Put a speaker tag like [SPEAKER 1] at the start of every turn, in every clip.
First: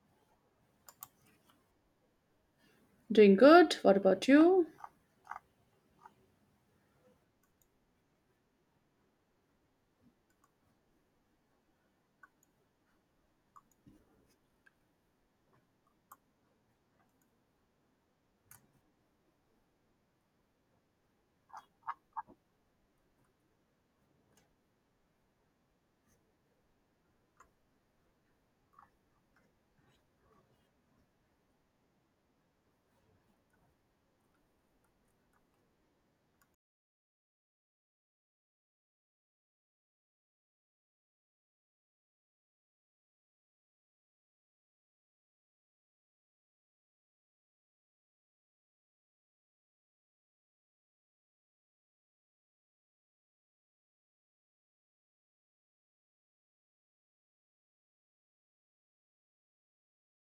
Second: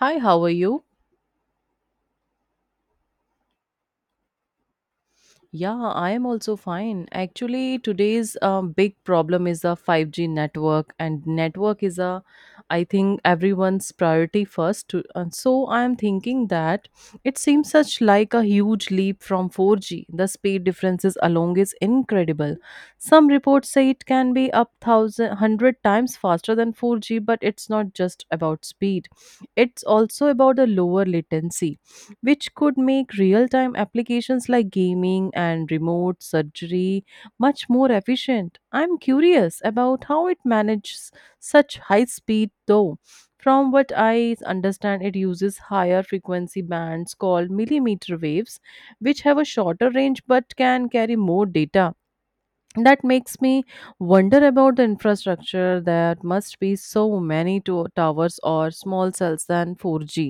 [SPEAKER 1] Hi, how are you?
[SPEAKER 2] Doing good. What about you?
[SPEAKER 1] Yeah, I am also fine. Actually, today's big problem is the 5G network, and network is a, I think, everyone's priority first. And so I am thinking that it seems such like a huge leap from 4G. The speed differences alone is incredible. Some reports say it can be up thousand hundred times faster than 4G, but it's not just about speed. It's also about the lower latency which could make real time applications like gaming and remote surgery much more efficient. I'm curious about how it manages such high speed, though. From what I understand, it uses higher frequency bands called millimeter waves, which have a shorter range but can carry more data that makes me wonder about the infrastructure that must be so many towers or small cells than 4G.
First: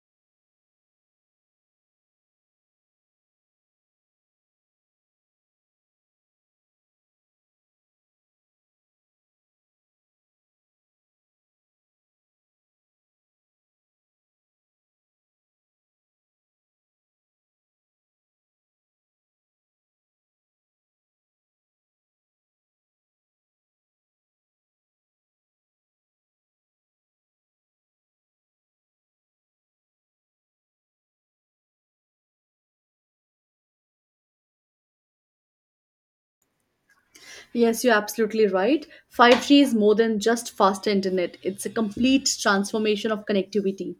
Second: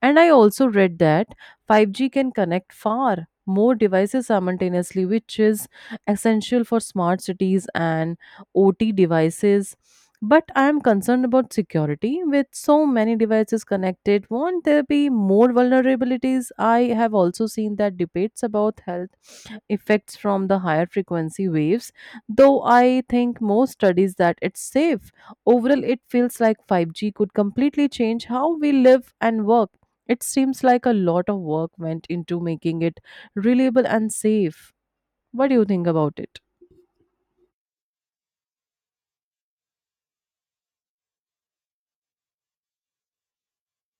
[SPEAKER 1] And I also read that 5G can connect far more devices simultaneously, which is essential for smart cities and OT devices. But I am concerned about security. With so many devices connected, won't there be more vulnerabilities? I have also seen that debates about health effects from the higher frequency waves. Though I think most studies that it's safe. Overall, it feels like 5G could completely change how we live and work. It seems like a lot of work went into making it reliable and safe. What do you think about it?
[SPEAKER 2] Yes, you're absolutely right. 5G is more than just faster internet, it's a complete transformation of connectivity.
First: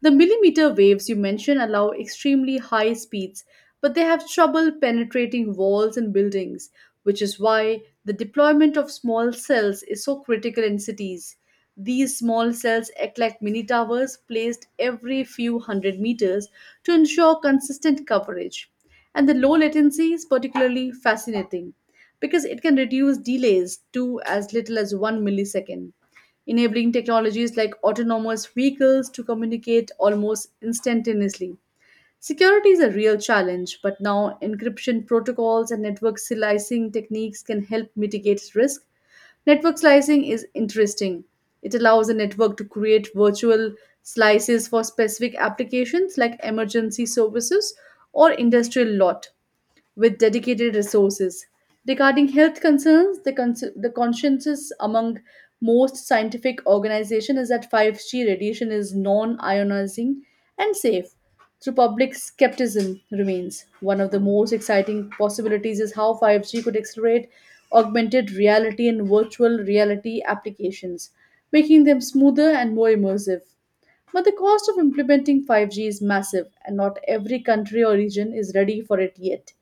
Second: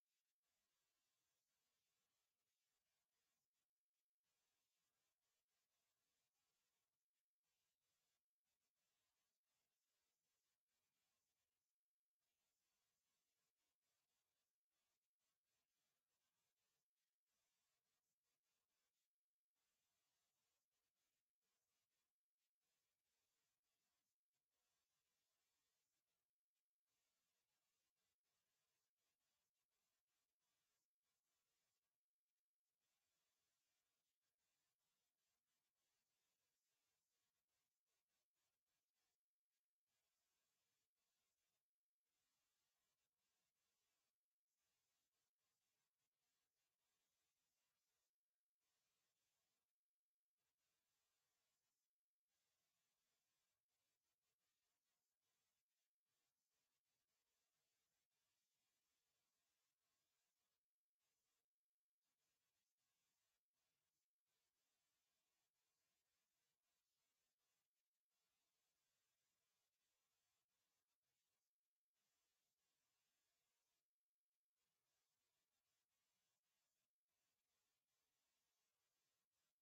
[SPEAKER 2] The millimeter waves you mentioned allow extremely high speeds, but they have trouble penetrating walls and buildings, which is why the deployment of small cells is so critical in cities. These small cells act like mini towers placed every few hundred meters to ensure consistent coverage. And the low latency is particularly fascinating because it can reduce delays to as little as one millisecond enabling technologies like autonomous vehicles to communicate almost instantaneously. Security is a real challenge, but now encryption protocols and network slicing techniques can help mitigate risk. Network slicing is interesting. It allows a network to create virtual slices for specific applications like emergency services or industrial lot with dedicated resources. Regarding health concerns, the consensus among most scientific organizations is that 5G radiation is non ionizing and safe. Through public skepticism remains. One of the most exciting possibilities is how 5G could accelerate augmented reality and virtual reality applications, making them smoother and more immersive. But the cost of implementing 5G is massive, and not every country or region is ready for it yet.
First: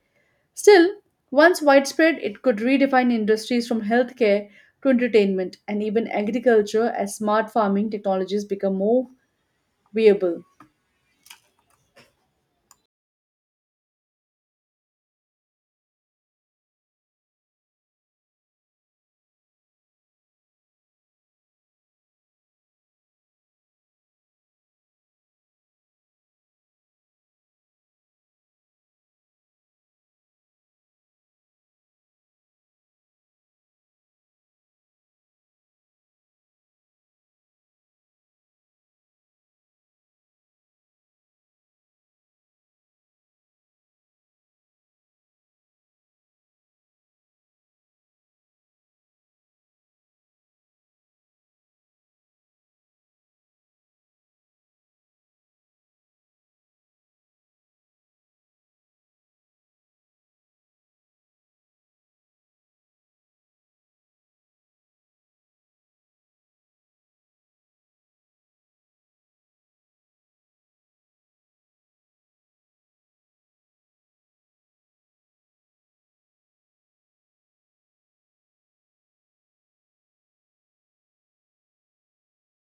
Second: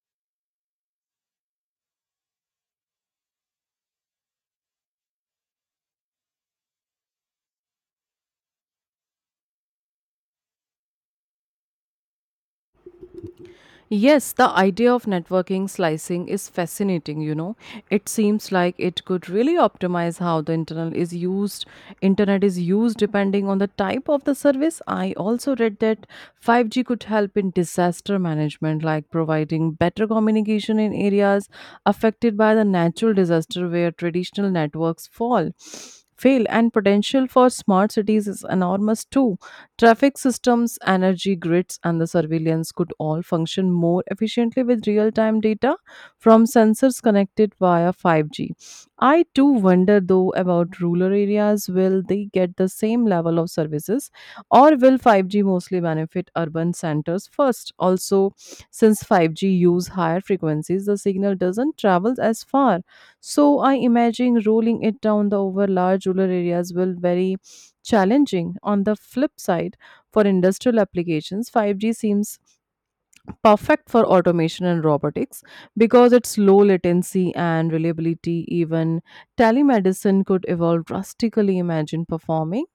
[SPEAKER 2] Still, once widespread, it could redefine industries from healthcare to entertainment and even agriculture as smart farming technologies become more viable.
[SPEAKER 1] Yes, the idea of networking slicing is fascinating. It seems like it could really optimize how the internet is used. Internet is used depending on the type of the service. I also read that 5G could help in disaster management like providing better communication in areas affected by the natural disaster where traditional networks fall. Fail and potential for smart cities is enormous too. Traffic systems, energy grids, and the surveillance could all function more efficiently with real time data from sensors connected via 5G. I too wonder though about rural areas. Will they get the same level of services or will 5G mostly benefit urban centers first? Also, since 5G use higher frequencies, the signal doesn't travel as far. So I imagine rolling it down the over large rural areas will vary challenging. On the flip side, for industrial applications, 5G seems perfect for automation and robotics because its low latency and reliability. Even telemedicine could evolve drastically, imagine performing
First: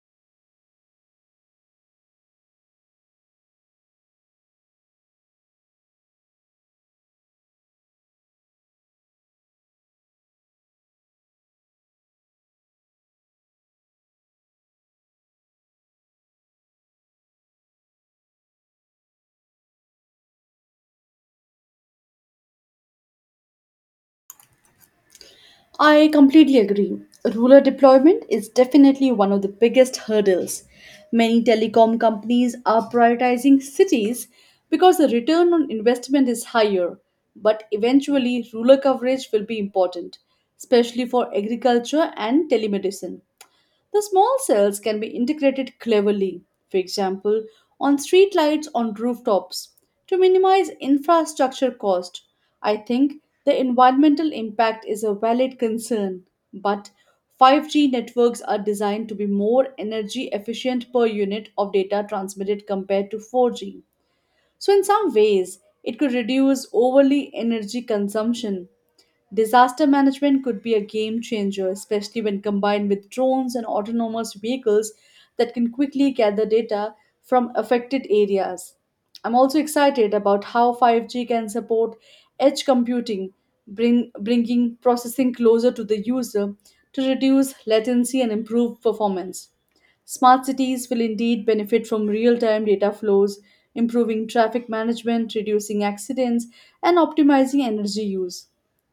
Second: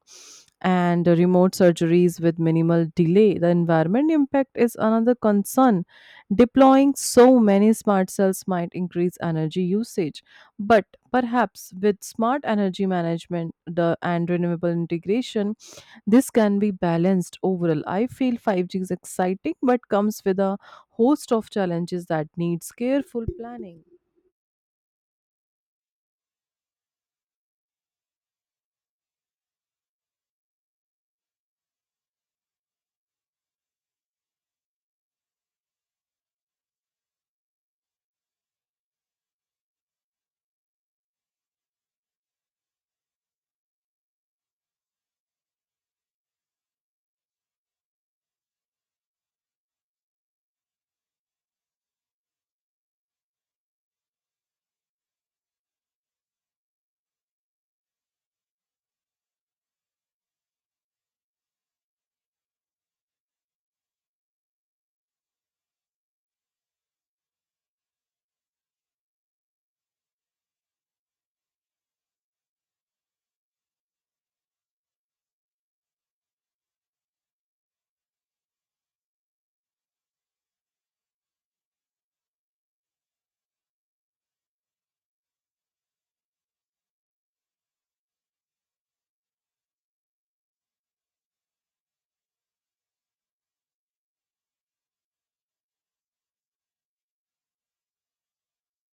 [SPEAKER 1] and remote surgeries with minimal delay. The environment impact is another concern. Deploying so many smart cells might increase energy usage, but perhaps with smart energy management and renewable integration, this can be balanced overall. I feel 5G is exciting but comes with a host of challenges that needs careful planning.
[SPEAKER 2] I completely agree. Rural deployment is definitely one of the biggest hurdles. Many telecom companies are prioritizing cities because the return on investment is higher, but eventually, rural coverage will be important, especially for agriculture and telemedicine. The small cells can be integrated cleverly, for example, on streetlights on rooftops, to minimize infrastructure cost. I think the environmental impact is a valid concern, but 5G networks are designed to be more energy efficient per unit of data transmitted compared to 4G. So, in some ways, it could reduce overly energy consumption. Disaster management could be a game changer, especially when combined with drones and autonomous vehicles that can quickly gather data from affected areas. I'm also excited about how 5G can support edge computing, bringing processing closer to the user to reduce latency and improve performance. Smart cities will indeed benefit from real time data flows, improving traffic management, reducing accidents, and optimizing energy use.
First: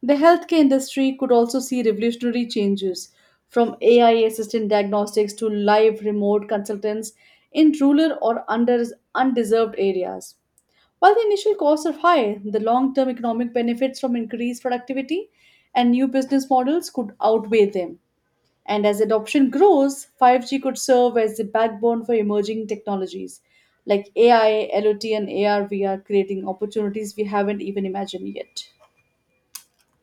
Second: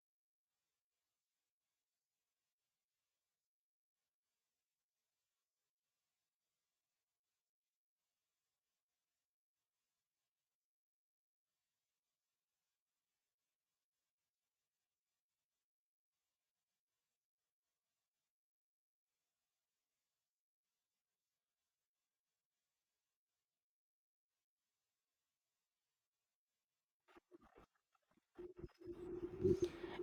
[SPEAKER 2] The healthcare industry could also see revolutionary changes from AI assisted diagnostics to live remote consultants in rural or undeserved areas. While the initial costs are high, the long term economic benefits from increased productivity and new business models could outweigh them. And as adoption grows, 5G could serve as the backbone for emerging technologies like AI, LOT, and AR VR, creating opportunities we haven't even imagined yet.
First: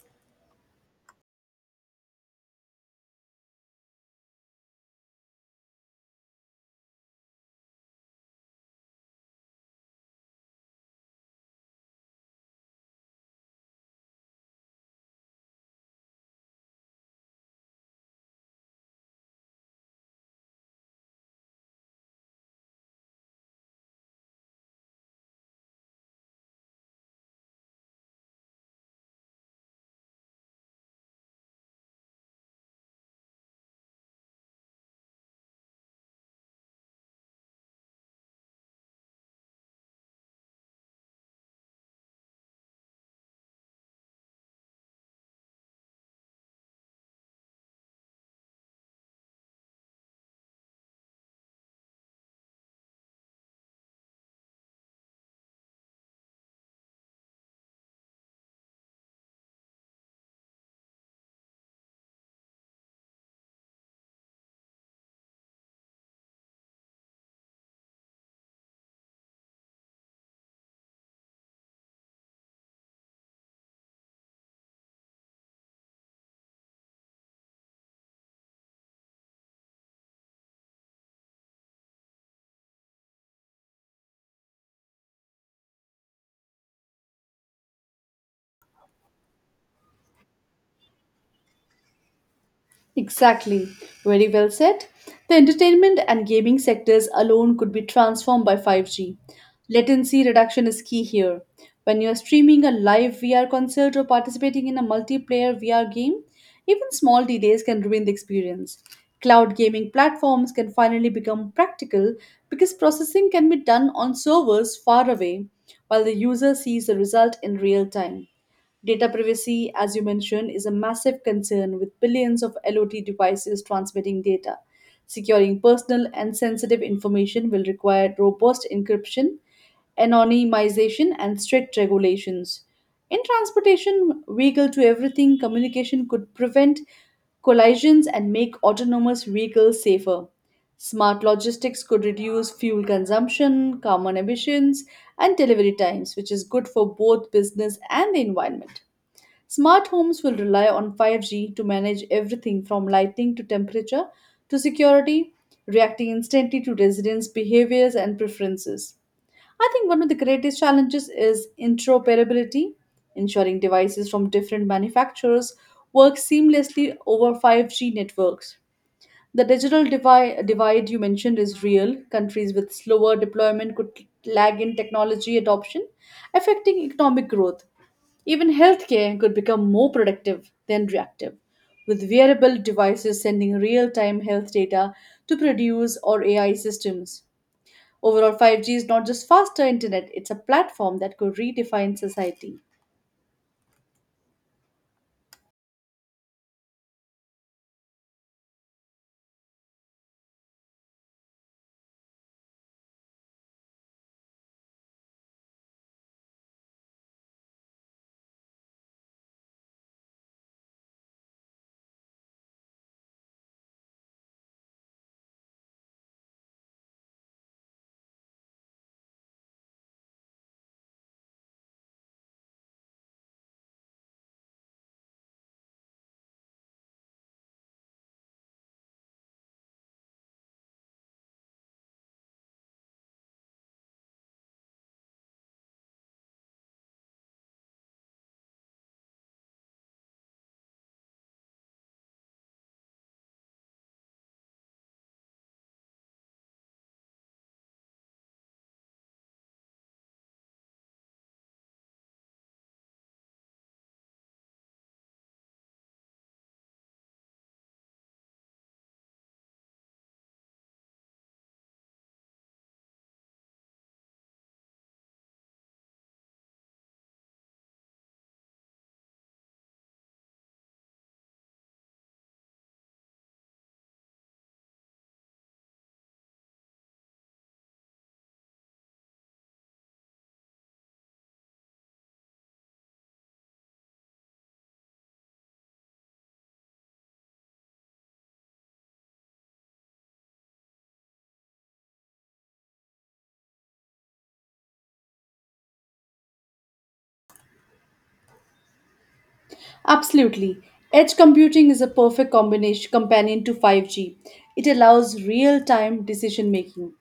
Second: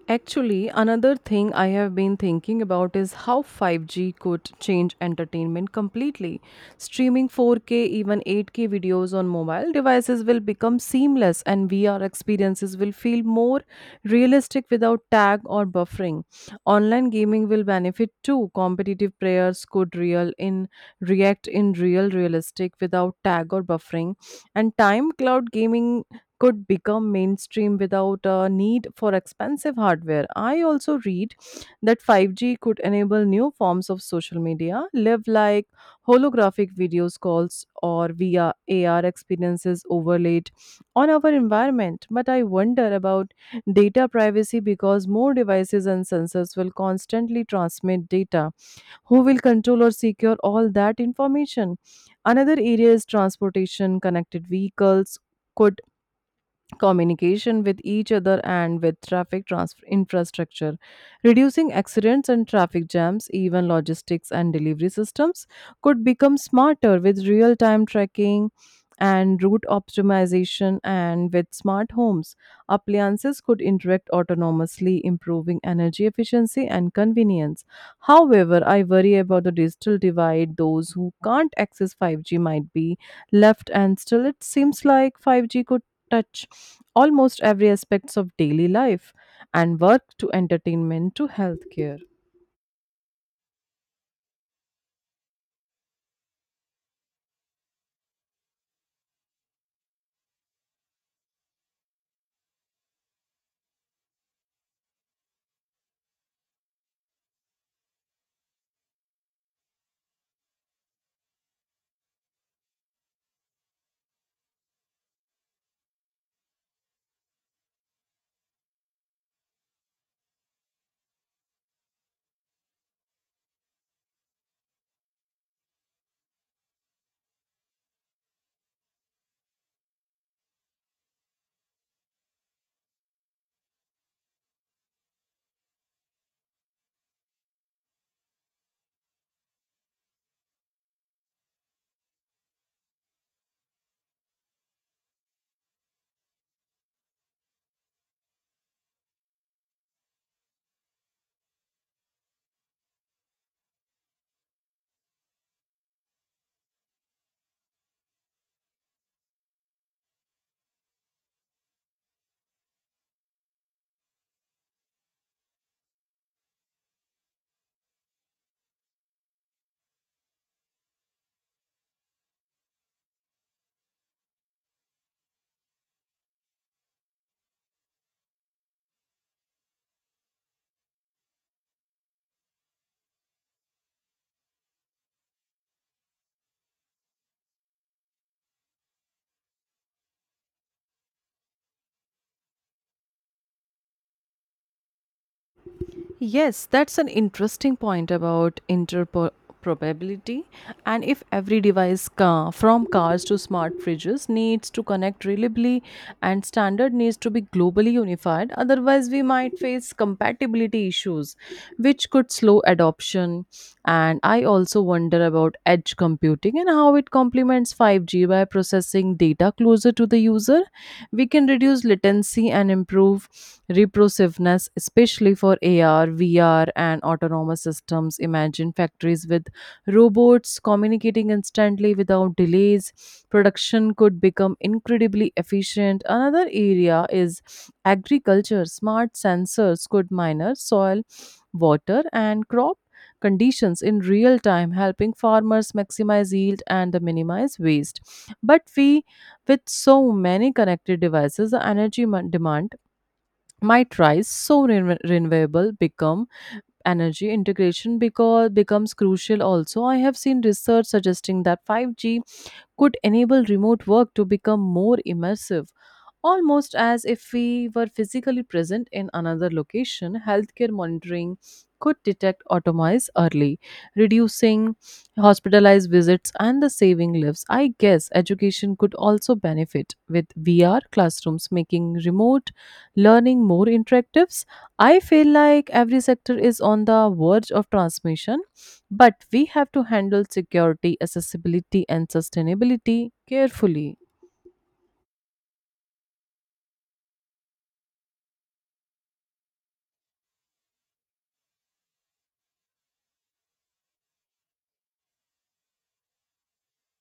[SPEAKER 1] Actually, another thing I have been thinking about is how 5G could change entertainment completely. Streaming 4K, even 8K videos on mobile devices will become seamless, and VR experiences will feel more realistic without tag or buffering. Online gaming will benefit too. Competitive players could real in react in real realistic without tag or buffering, and time cloud gaming could become mainstream without a need for expensive hardware. I also read that 5G could enable new forms of social media, live like holographic videos calls or VR AR experiences overlaid on our environment. But I wonder about data privacy because more devices and sensors will constantly transmit data. Who will control or secure all that information? Another area is transportation, connected vehicles. Could communication with each other and with traffic infrastructure reducing accidents and traffic jams even logistics and delivery systems could become smarter with real time tracking and route optimization and with smart homes appliances could interact autonomously improving energy efficiency and convenience. However, I worry about the digital divide those who can't access 5G might be left and still it seems like 5G could touch almost every aspects of daily life and work to entertainment to healthcare.
[SPEAKER 2] Exactly. Very well said. The entertainment and gaming sectors alone could be transformed by 5G. Latency reduction is key here. When you're streaming a live VR concert or participating in a multiplayer VR game, even small delays can ruin the experience. Cloud gaming platforms can finally become practical because processing can be done on servers far away while the user sees the result in real time. Data privacy, as you mentioned, is a massive concern with billions of LOT devices transmitting data. Securing personal and sensitive information will require robust encryption, anonymization, and strict regulations. In transportation, vehicle to everything communication could prevent collisions and make autonomous vehicles safer. Smart logistics could reduce fuel consumption, carbon emissions, and delivery times, which is good for both business and the environment. Smart homes will rely on 5G to manage everything from lighting to temperature to security, reacting instantly to residents' behaviors and preferences. I think one of the greatest challenges is interoperability, ensuring devices from different manufacturers work seamlessly over 5G networks. The digital divide you mentioned is real. Countries with slower deployment could lag in technology adoption, affecting economic growth. Even healthcare could become more predictive than reactive, with wearable devices sending real time health data to produce or AI systems. Overall, 5G is not just faster internet, it's a platform that could redefine society.
[SPEAKER 1] Yes, that's an interesting point about interoperability. And if every device, car, from cars to smart fridges, needs to connect reliably and standard needs to be globally unified, otherwise, we might face compatibility issues, which could slow adoption. And I also wonder about edge computing and how it complements 5G by processing data closer to the user we can reduce latency and improve reprosiveness, especially for AR, VR, and autonomous systems. Imagine factories with robots communicating instantly without delays. Production could become incredibly efficient. Another area is agriculture. Smart sensors could monitor soil water, and crop conditions in real time, helping farmers maximize yield and minimize waste. But we, with so many connected devices, the energy demand might rise. So renewable become energy integration because becomes crucial. Also, I have seen research suggesting that 5G could enable remote work to become more immersive almost as if we were physically present in another location. Healthcare monitoring could detect automize early, reducing hospitalized visits and the saving lives. I guess education could also benefit with VR classrooms making remote learning more interactive. I feel like every sector is on the verge of transmission, but we have to handle security, accessibility, and sustainability carefully.
[SPEAKER 2] Absolutely. Edge computing is a perfect combination companion to 5G. It allows real-time decision making,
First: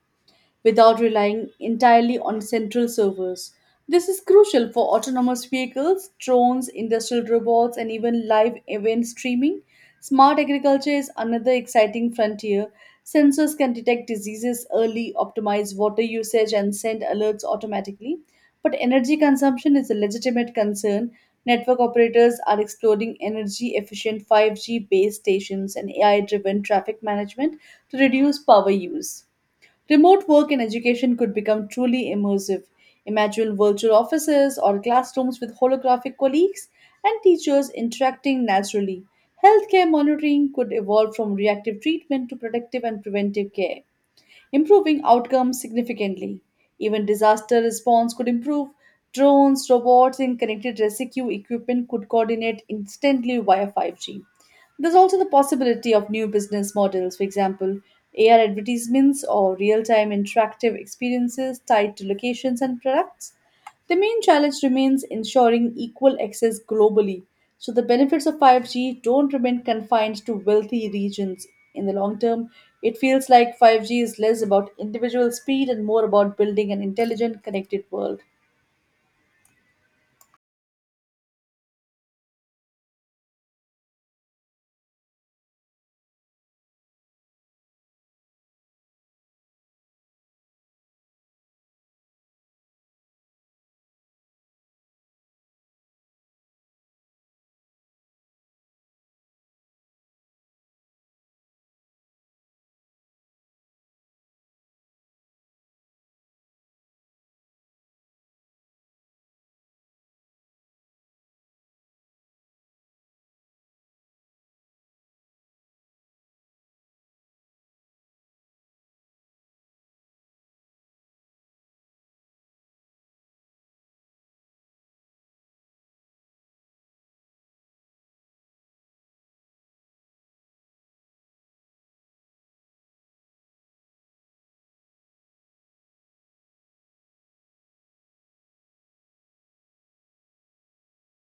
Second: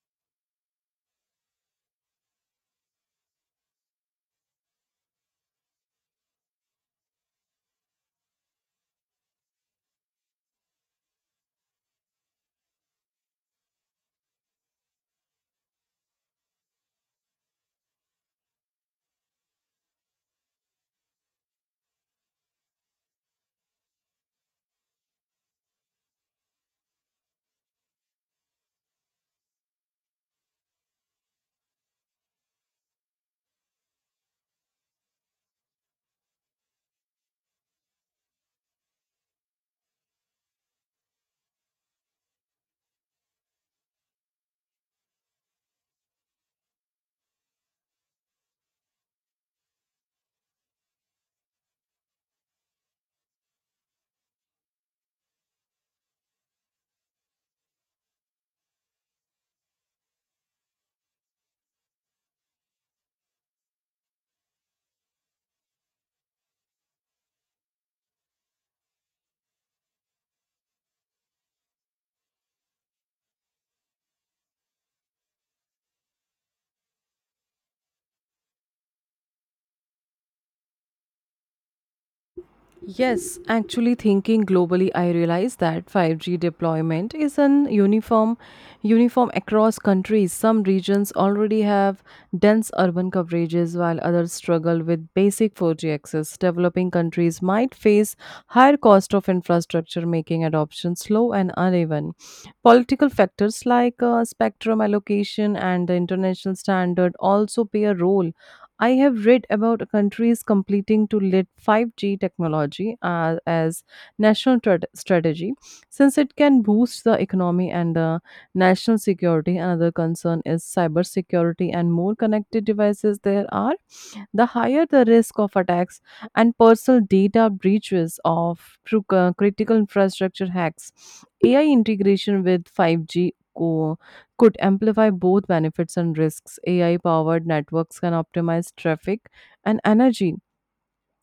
[SPEAKER 2] without relying entirely on central servers. This is crucial for autonomous vehicles, drones, industrial robots, and even live event streaming. Smart agriculture is another exciting frontier. Sensors can detect diseases early, optimize water usage, and send alerts automatically. But energy consumption is a legitimate concern. Network operators are exploring energy efficient 5G base stations and AI driven traffic management to reduce power use. Remote work in education could become truly immersive. Imagine virtual offices or classrooms with holographic colleagues and teachers interacting naturally. Healthcare monitoring could evolve from reactive treatment to predictive and preventive care improving outcomes significantly. Even disaster response could improve. Drones, robots, and connected rescue equipment could coordinate instantly via 5G. There's also the possibility of new business models, for example, AR advertisements or real time interactive experiences tied to locations and products. The main challenge remains ensuring equal access globally, so the benefits of 5G don't remain confined to wealthy regions. In the long term, it feels like 5G is less about individual speed and more about building an intelligent, connected world.
[SPEAKER 1] Yes, actually thinking globally, I realize that 5G deployment is an uniform across countries. Some regions already have dense urban coverages while others struggle with basic 4G access. Developing countries might face higher cost of infrastructure making adoption slow and uneven. Political factors like spectrum allocation and the international standard also play a role. I have read about countries completing to let 5G technology as national strategy since it can boost the economy and national security. Another concern is cybersecurity and more connected devices there are the higher the risk of attacks and personal data breaches of through critical infrastructure hacks. AI integration with 5G co- could amplify both benefits and risks. AI powered networks can optimize traffic and energy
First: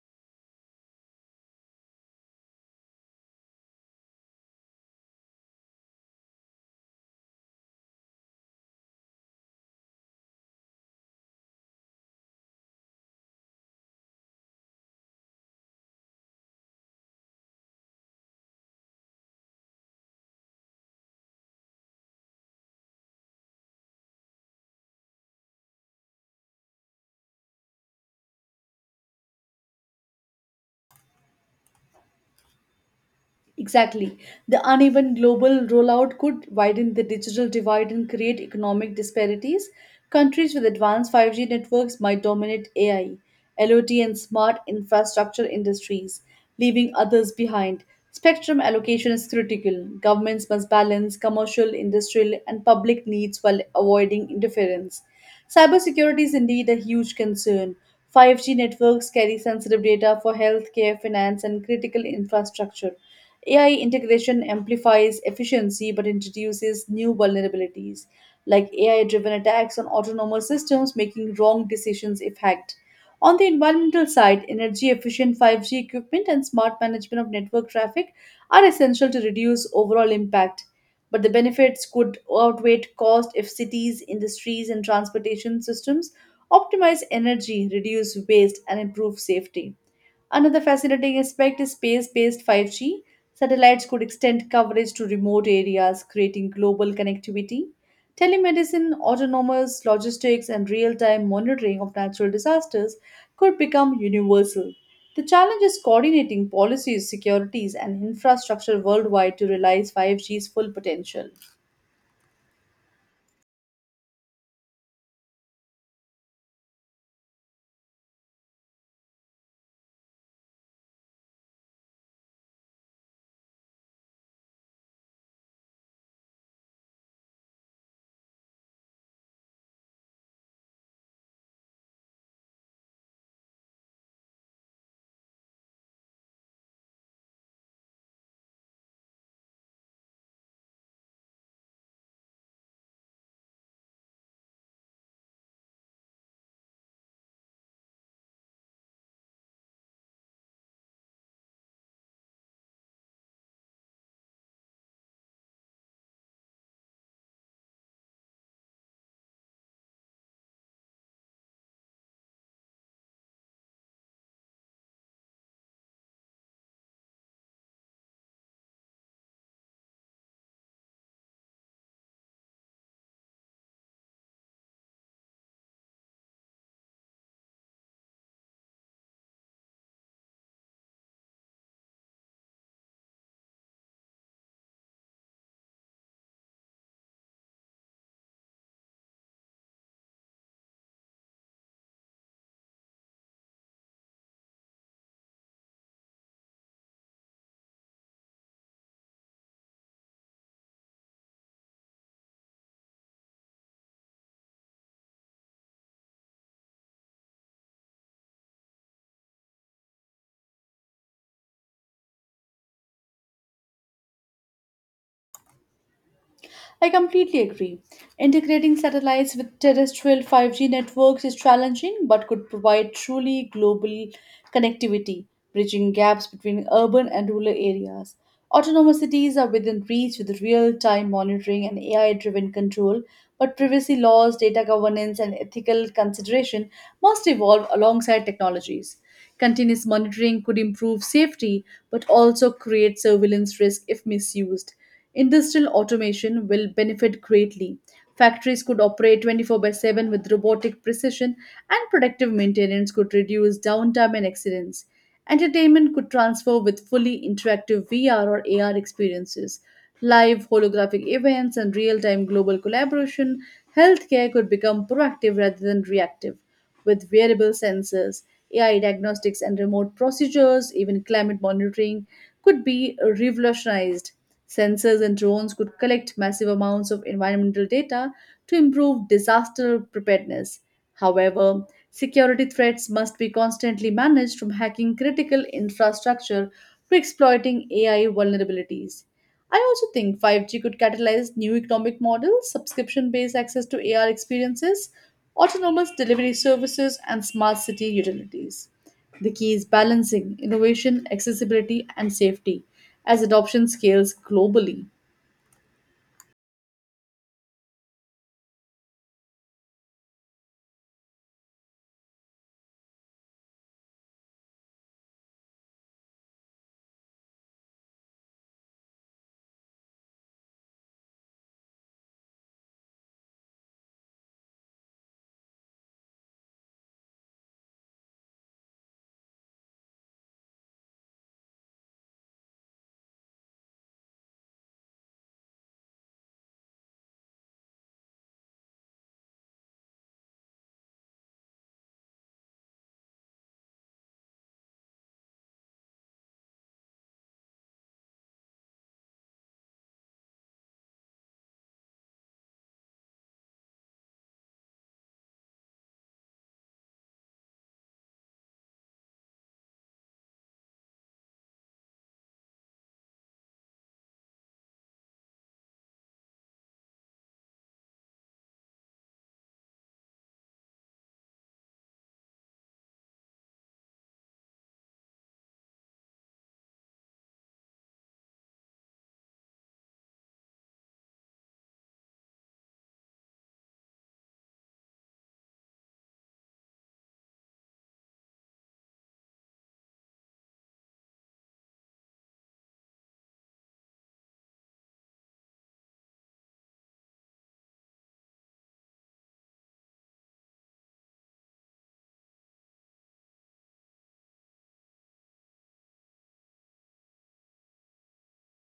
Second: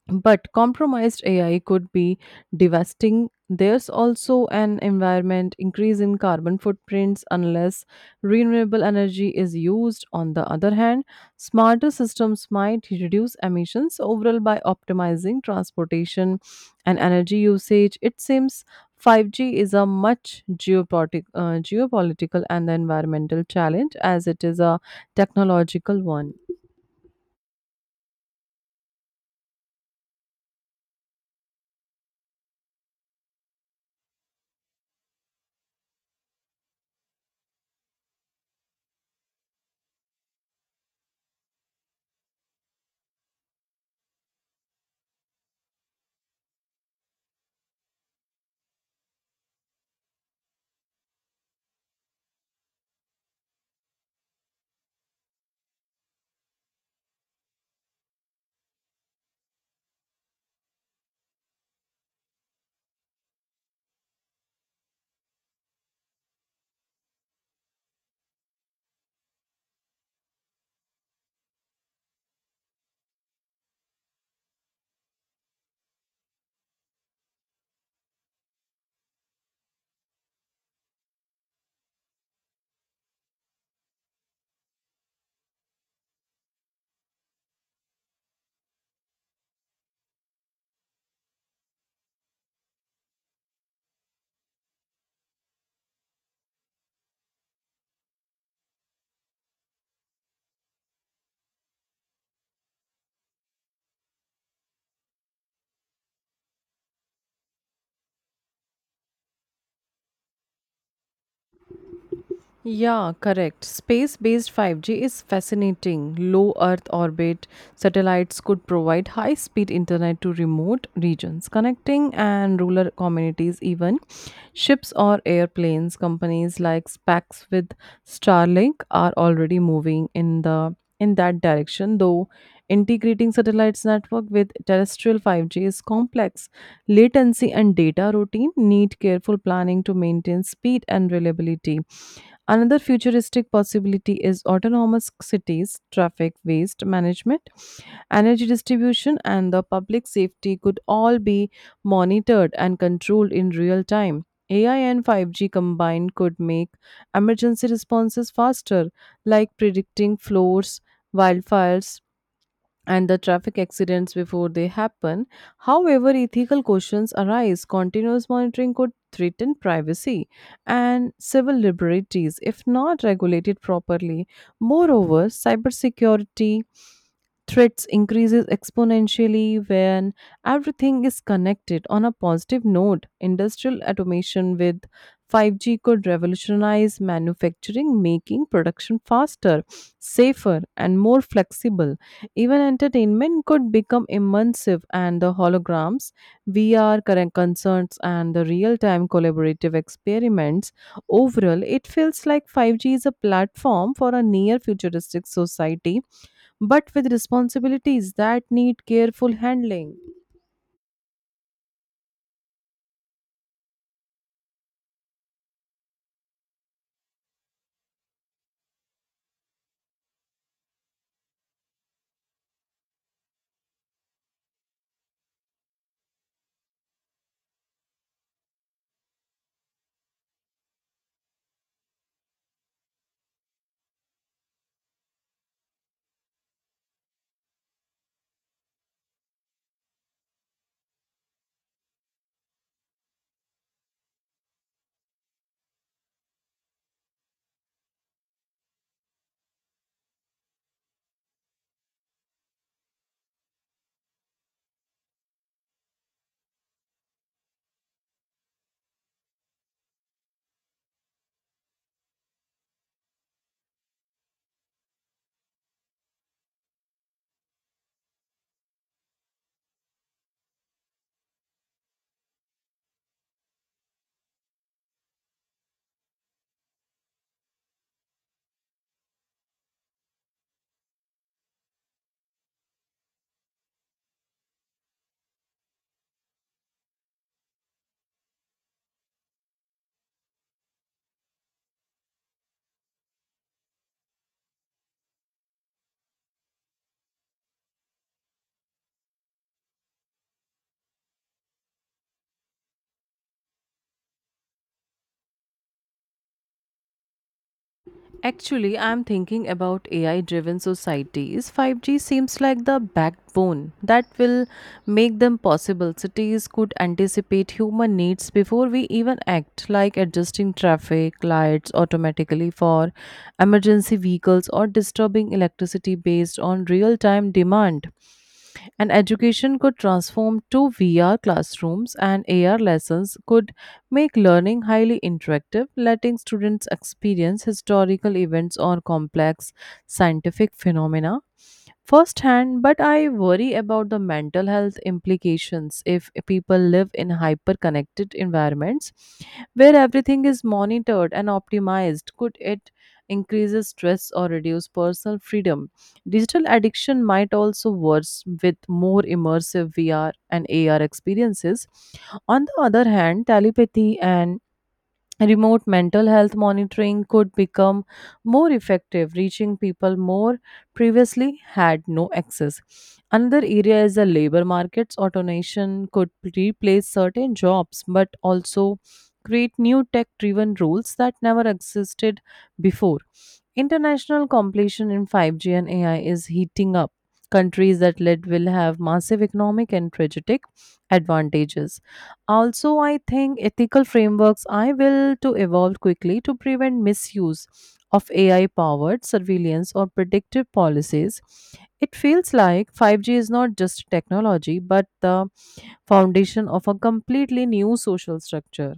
[SPEAKER 1] but compromised AI could be devastating. There's also an environment increase in carbon footprints unless renewable energy is used. On the other hand, smarter systems might reduce emissions overall by optimizing transportation and energy usage. It seems 5G is a much geopolitical and the environmental challenge as it is a technological one.
[SPEAKER 2] Exactly. The uneven global rollout could widen the digital divide and create economic disparities. Countries with advanced 5G networks might dominate AI, LOT, and smart infrastructure industries, leaving others behind. Spectrum allocation is critical. Governments must balance commercial, industrial, and public needs while avoiding interference. Cybersecurity is indeed a huge concern. 5G networks carry sensitive data for healthcare, finance, and critical infrastructure. AI integration amplifies efficiency but introduces new vulnerabilities, like AI driven attacks on autonomous systems making wrong decisions if hacked. On the environmental side, energy efficient 5G equipment and smart management of network traffic are essential to reduce overall impact, but the benefits could outweigh cost if cities, industries, and transportation systems optimize energy, reduce waste, and improve safety. Another fascinating aspect is space based 5G. Satellites could extend coverage to remote areas, creating global connectivity. Telemedicine, autonomous logistics, and real time monitoring of natural disasters could become universal. The challenge is coordinating policies, securities, and infrastructure worldwide to realize 5G's full potential.
[SPEAKER 1] Yeah, correct. Space based 5G is fascinating. Low Earth orbit satellites could provide high speed internet to remote regions, connecting and rural communities, even ships or airplanes. Companies like SpaceX with Starlink are already moving in the in that direction though integrating satellites network with terrestrial 5G is complex latency and data routine need careful planning to maintain speed and reliability. Another futuristic possibility is autonomous cities, traffic waste management, energy distribution, and the public safety could all be monitored and controlled in real time. AI and 5G combined could make emergency responses faster, like predicting floors, wildfires, and the traffic accidents before they happen. However, ethical questions arise. Continuous monitoring could threaten privacy and civil liberties if not regulated properly. Moreover, cybersecurity threats increases exponentially when everything is connected. On a positive note industrial automation with 5G could revolutionize manufacturing, making production faster, safer, and more flexible. Even entertainment could become immersive, and the holograms, VR current concerts, and the real time collaborative experiments. Overall, it feels like 5G is a platform for a near futuristic society, but with responsibilities that need careful handling.
[SPEAKER 2] I completely agree. Integrating satellites with terrestrial 5G networks is challenging but could provide truly global connectivity, bridging gaps between urban and rural areas. Autonomous cities are within reach with real time monitoring and AI driven control, but privacy laws, data governance, and ethical consideration must evolve alongside technologies. Continuous monitoring could improve safety but also create surveillance risk if misused. Industrial automation will benefit greatly. Factories could operate 24 by 7 with robotic precision, and predictive maintenance could reduce downtime and accidents. Entertainment could transfer with fully interactive VR or AR experiences live holographic events, and real time global collaboration, healthcare could become proactive rather than reactive. With wearable sensors, AI diagnostics, and remote procedures, even climate monitoring could be revolutionized. Sensors and drones could collect massive amounts of environmental data to improve disaster preparedness. However, security threats must be constantly managed from hacking critical infrastructure to exploiting AI vulnerabilities. I also think 5G could catalyze new economic models, subscription based access to AR experiences, autonomous delivery services, and smart city utilities. The key is balancing innovation, accessibility, and safety as adoption scales globally.
[SPEAKER 1] Actually, I'm thinking about AI driven societies. 5G seems like the backbone that will make them possible. Cities could anticipate human needs before we even act, like adjusting traffic lights automatically for emergency vehicles or disturbing electricity based on real time demand. And education could transform to VR classrooms, and AR lessons could make learning highly interactive, letting students experience historical events or complex scientific phenomena firsthand. But I worry about the mental health implications if people live in hyper connected environments where everything is monitored and optimized. Could it increase stress or reduce personal freedom? Digital addiction might also worsen with more immersive VR and AR experiences. On the other hand, telepathy and remote mental health monitoring could become more effective, reaching people more previously had no access. Another area is the labor markets. Automation could replace certain jobs, but also create new tech driven roles that never existed before. International competition in 5G and AI is heating up. Countries that lead will have massive economic and strategic advantages. Also, I think ethical frameworks I will to evolve quickly to prevent misuse of AI powered surveillance or predictive policies. It feels like 5G is not just technology but the foundation of a completely new social structure.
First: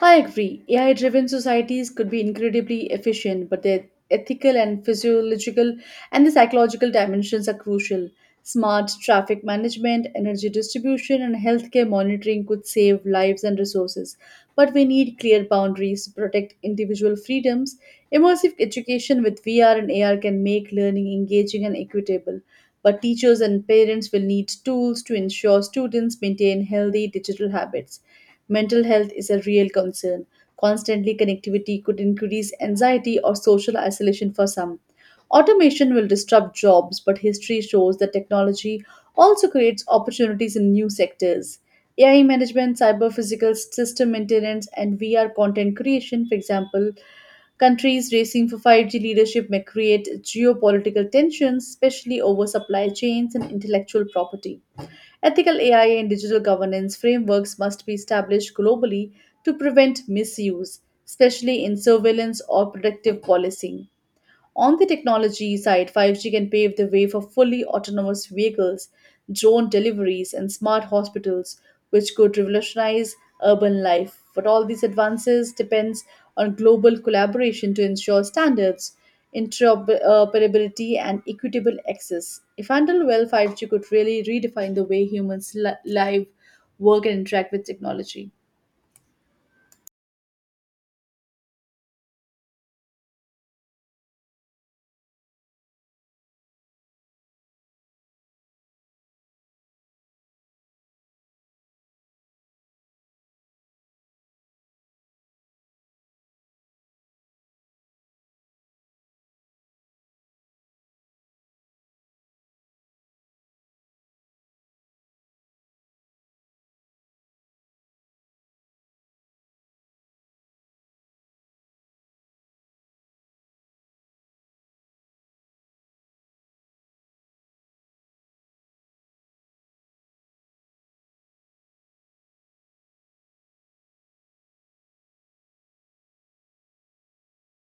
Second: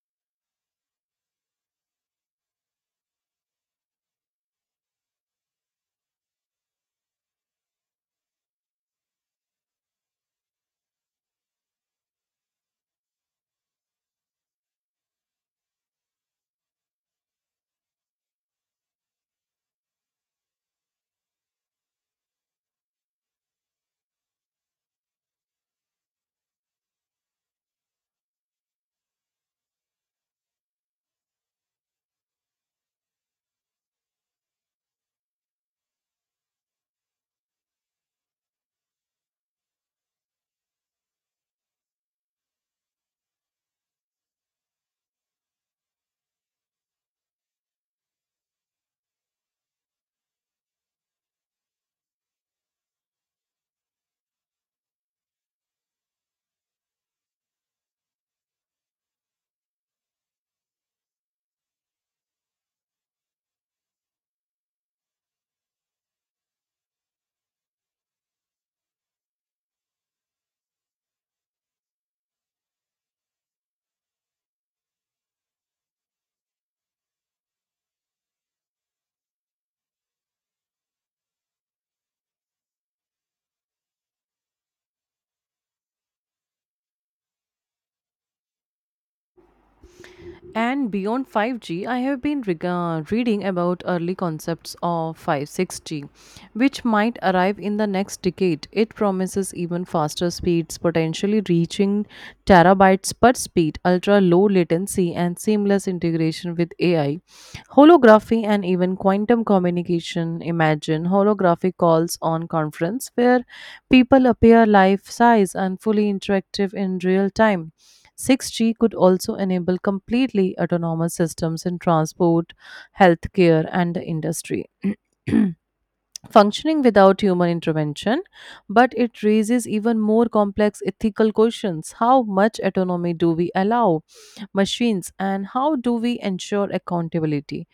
[SPEAKER 2] I agree. AI driven societies could be incredibly efficient, but their ethical and physiological and the psychological dimensions are crucial. Smart traffic management, energy distribution, and healthcare monitoring could save lives and resources. But we need clear boundaries to protect individual freedoms. Immersive education with VR and AR can make learning engaging and equitable. But teachers and parents will need tools to ensure students maintain healthy digital habits. Mental health is a real concern. Constantly connectivity could increase anxiety or social isolation for some. Automation will disrupt jobs, but history shows that technology also creates opportunities in new sectors. AI management, cyber physical system maintenance, and VR content creation, for example. Countries racing for 5G leadership may create geopolitical tensions, especially over supply chains and intellectual property. Ethical AI and digital governance frameworks must be established globally to prevent misuse, especially in surveillance or predictive policing. On the technology side, 5G can pave the way for fully autonomous vehicles, drone deliveries, and smart hospitals, which could revolutionize urban life. But all these advances depends on global collaboration to ensure standards, interoperability, and equitable access. If handled well, 5G could really redefine the way humans live, work, and interact with technology.
[SPEAKER 1] And beyond 5G, I have been reading about early concepts of 5 6G, which might arrive in the next decade. It promises even faster speeds, potentially reaching terabytes per speed, ultra low latency, and seamless integration with AI. Holography and even quantum communication. Imagine holographic calls on conference where people appear life size and fully interactive in real time. 6G could also enable completely autonomous systems in transport, healthcare, and the industry. Functioning without human intervention, but it raises even more complex ethical questions. How much autonomy do we allow machines, and how do we ensure accountability?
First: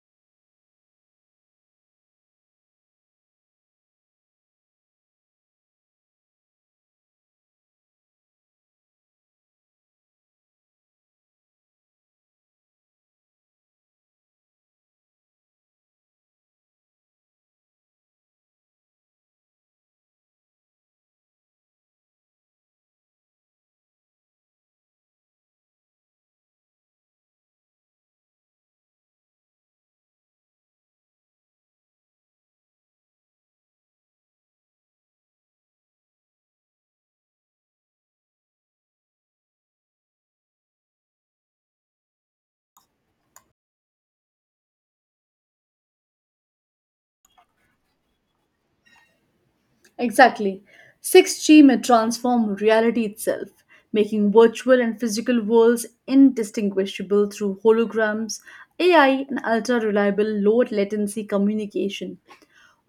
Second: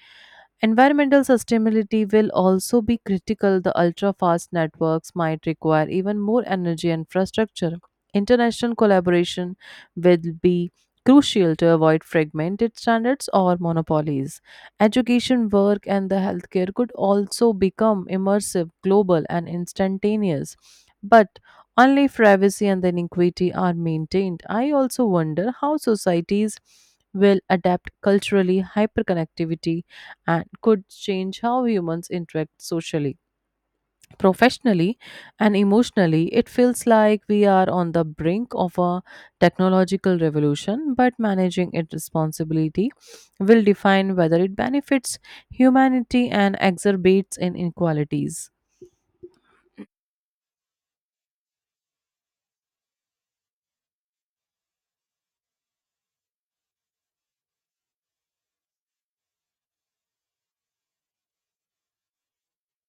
[SPEAKER 1] Environmental sustainability will also be critical. The ultra fast networks might require even more energy infrastructure. International collaboration will be crucial to avoid fragmented standards or monopolies. Education, work, and the healthcare could also become immersive, global, and instantaneous. But only if privacy and then equity are maintained. I also wonder how societies will adapt culturally hyperconnectivity and could change how humans interact socially, professionally, and emotionally. It feels like we are on the brink of a technological revolution, but managing it responsibility will define whether it benefits humanity and exacerbates inequalities.
[SPEAKER 2] Exactly. 6G may transform reality itself, making virtual and physical worlds indistinguishable through holograms, AI, and ultra reliable low latency communication.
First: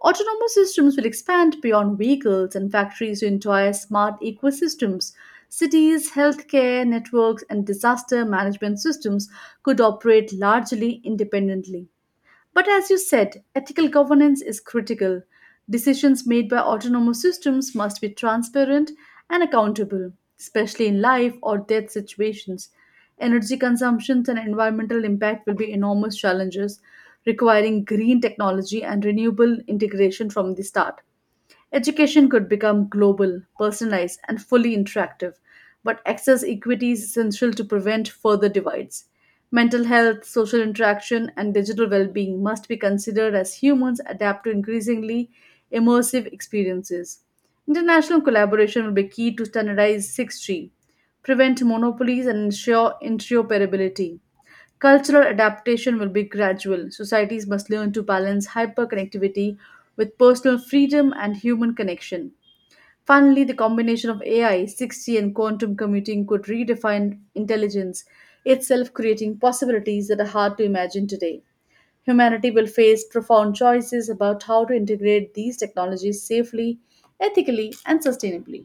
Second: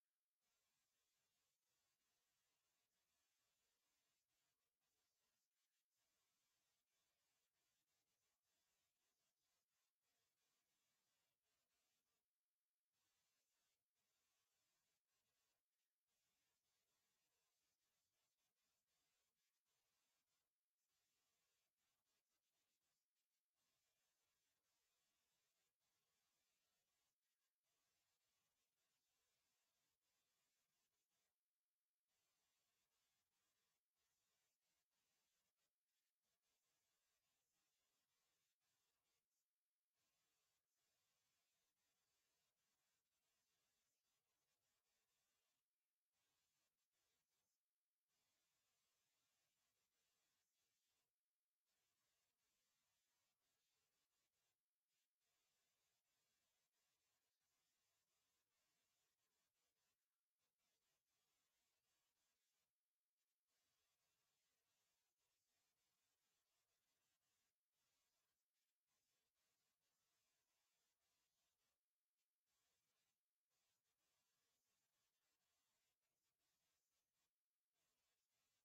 [SPEAKER 2] Autonomous systems will expand beyond vehicles and factories to entire smart ecosystems. Cities, healthcare networks, and disaster management systems could operate largely independently. But as you said, ethical governance is critical. Decisions made by autonomous systems must be transparent and accountable, especially in life or death situations. Energy consumptions and environmental impact will be enormous challenges, requiring green technology and renewable integration from the start. Education could become global, personalized, and fully interactive, but access equity is essential to prevent further divides. Mental health, social interaction, and digital well being must be considered as humans adapt to increasingly immersive experiences. International collaboration will be key to standardize 6G, prevent monopolies, and ensure interoperability. Cultural adaptation will be gradual. Societies must learn to balance hyperconnectivity with personal freedom and human connection. Finally, the combination of AI, 6G, and quantum computing could redefine intelligence itself, creating possibilities that are hard to imagine today. Humanity will face profound choices about how to integrate these technologies safely, ethically, and sustainably.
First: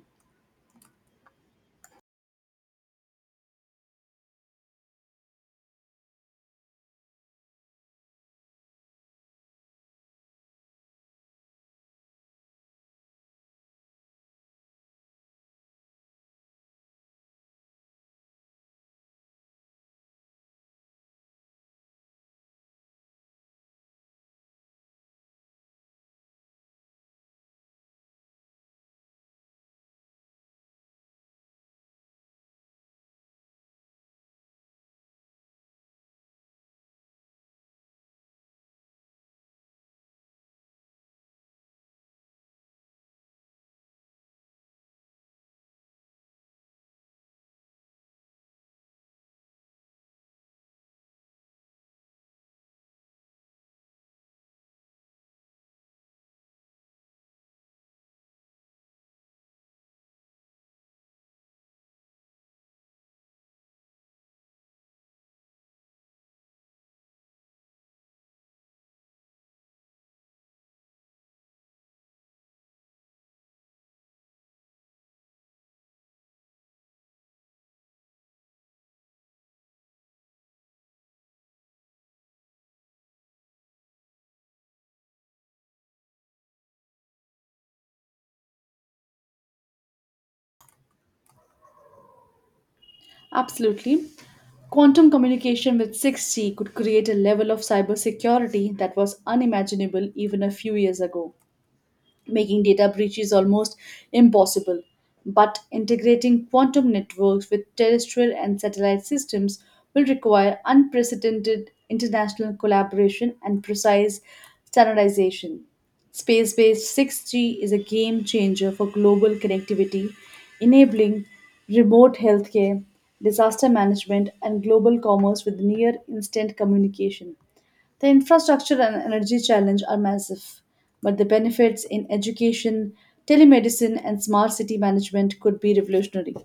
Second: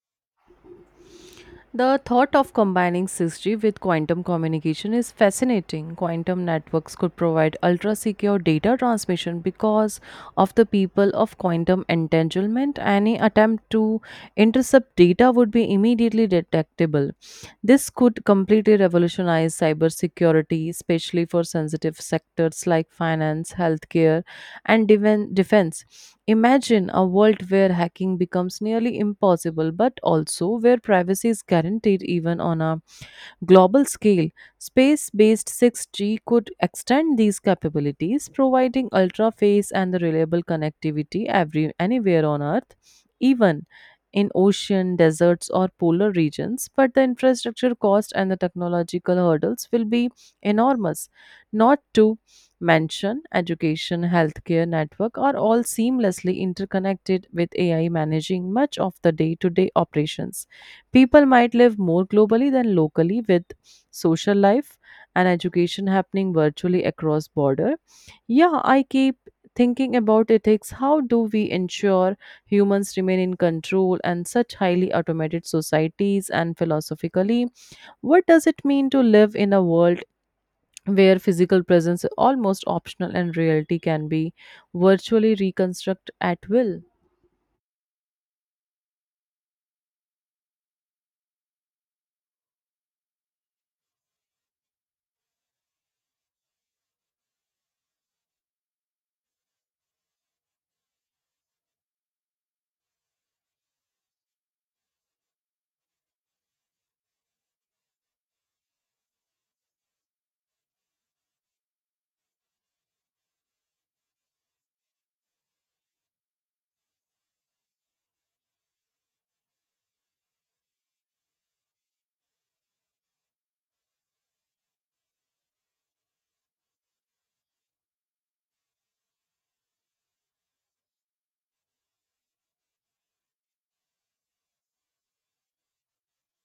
[SPEAKER 1] The thought of combining 6G with quantum communication is fascinating. Quantum networks could provide ultra secure data transmission because of the people of quantum entanglement. Any attempt to intercept data would be immediately detectable. This could completely revolutionize cybersecurity, especially for sensitive sectors like finance, healthcare, and defense. Imagine a world where hacking becomes nearly impossible, but also where privacy is guaranteed even on a global scale, space based 6G could extend these capabilities, providing ultra fast and the reliable connectivity anywhere on Earth, even in ocean, deserts, or polar regions. But the infrastructure cost and the technological hurdles will be enormous, not to mention education, healthcare network are all seamlessly interconnected with AI managing much of the day to day operations. People might live more globally than locally with social life and education happening virtually across border. Yeah, I keep thinking about ethics. How do we ensure humans remain in control and such highly automated societies and philosophically? What does it mean to live in a world where physical presence is almost optional and reality can be virtually reconstructed at will?
[SPEAKER 2] Absolutely. Quantum communication with 6G could create a level of cybersecurity that was unimaginable even a few years ago making data breaches almost impossible. But integrating quantum networks with terrestrial and satellite systems will require unprecedented international collaboration and precise standardization. Space based 6G is a game changer for global connectivity, enabling remote healthcare, disaster management, and global commerce with near instant communication. The infrastructure and energy challenge are massive, but the benefits in education, telemedicine, and smart city management could be revolutionary.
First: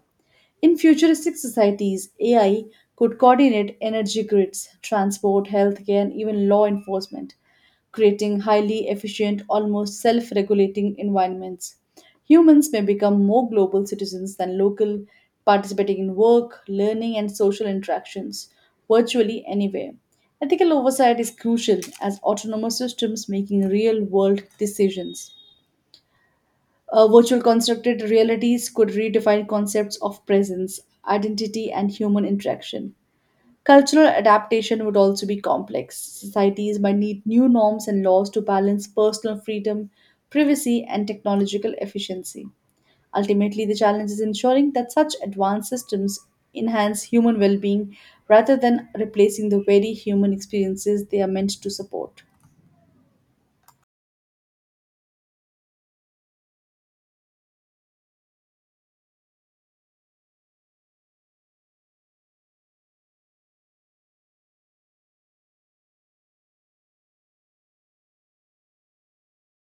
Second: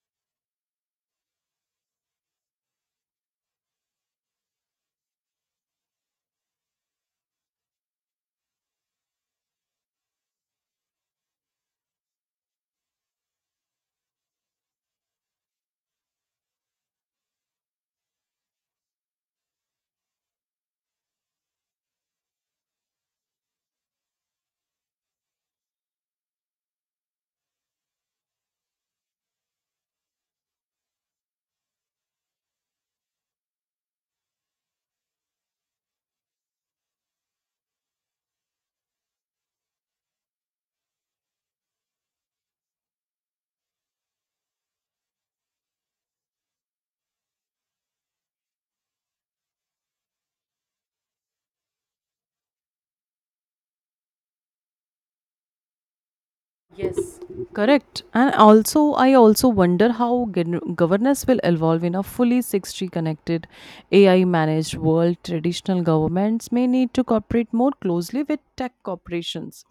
[SPEAKER 2] In futuristic societies, AI could coordinate energy grids, transport, healthcare, and even law enforcement, creating highly efficient, almost self regulating environments. Humans may become more global citizens than local, participating in work, learning, and social interactions virtually anywhere. Ethical oversight is crucial as autonomous systems making real world decisions. Virtual constructed realities could redefine concepts of presence, identity, and human interaction. Cultural adaptation would also be complex. Societies might need new norms and laws to balance personal freedom, privacy, and technological efficiency. Ultimately, the challenge is ensuring that such advanced systems enhance human well being rather than replacing the very human experiences they are meant to support.
[SPEAKER 1] Yes, correct. And also, I also wonder how governance will evolve in a fully 6G connected, AI managed world. Traditional governments may need to cooperate more closely with tech corporations,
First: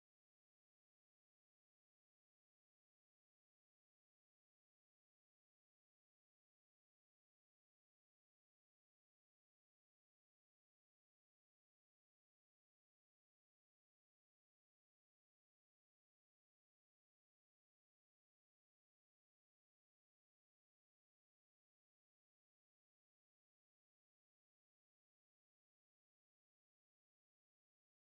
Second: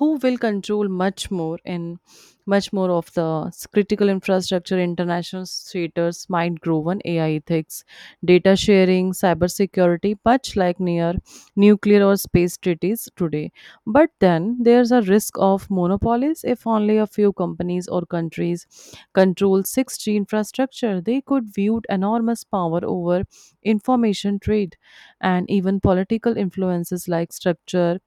[SPEAKER 1] who will control much more of the critical infrastructure. International theaters might grow on AI ethics, data sharing, cybersecurity, much like near nuclear or space treaties today. But then there's a risk of monopolies. If only a few companies or countries control 6G infrastructure, they could wield enormous power over information trade and even political influences like structure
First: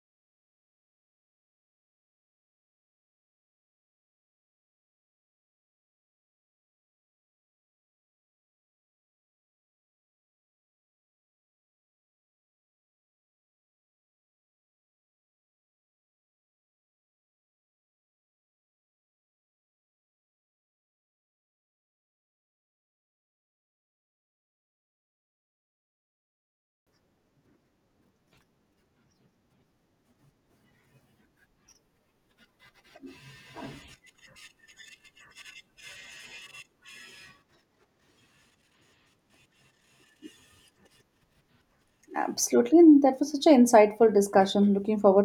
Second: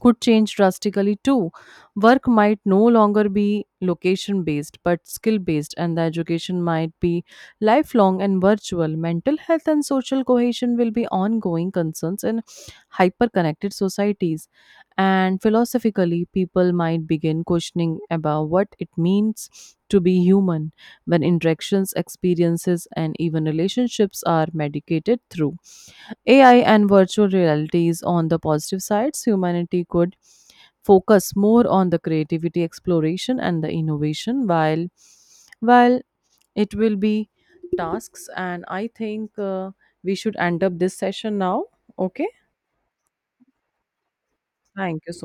[SPEAKER 1] could change drastically too. Work might no longer be location based but skill based, and the education might be lifelong and virtual. Mental health and social cohesion will be ongoing concerns in hyper connected societies. And philosophically, people might begin questioning about what it means to be human when interactions, experiences, and even relationships are medicated through AI and virtual realities on the positive sides, humanity could focus more on the creativity exploration and the innovation while it will be tasks and I think we should end up this session now. Okay,
[SPEAKER 2] Absolutely, and that was such an insightful discussion. Looking
[SPEAKER 1] thank you
[SPEAKER 2] forward
[SPEAKER 1] so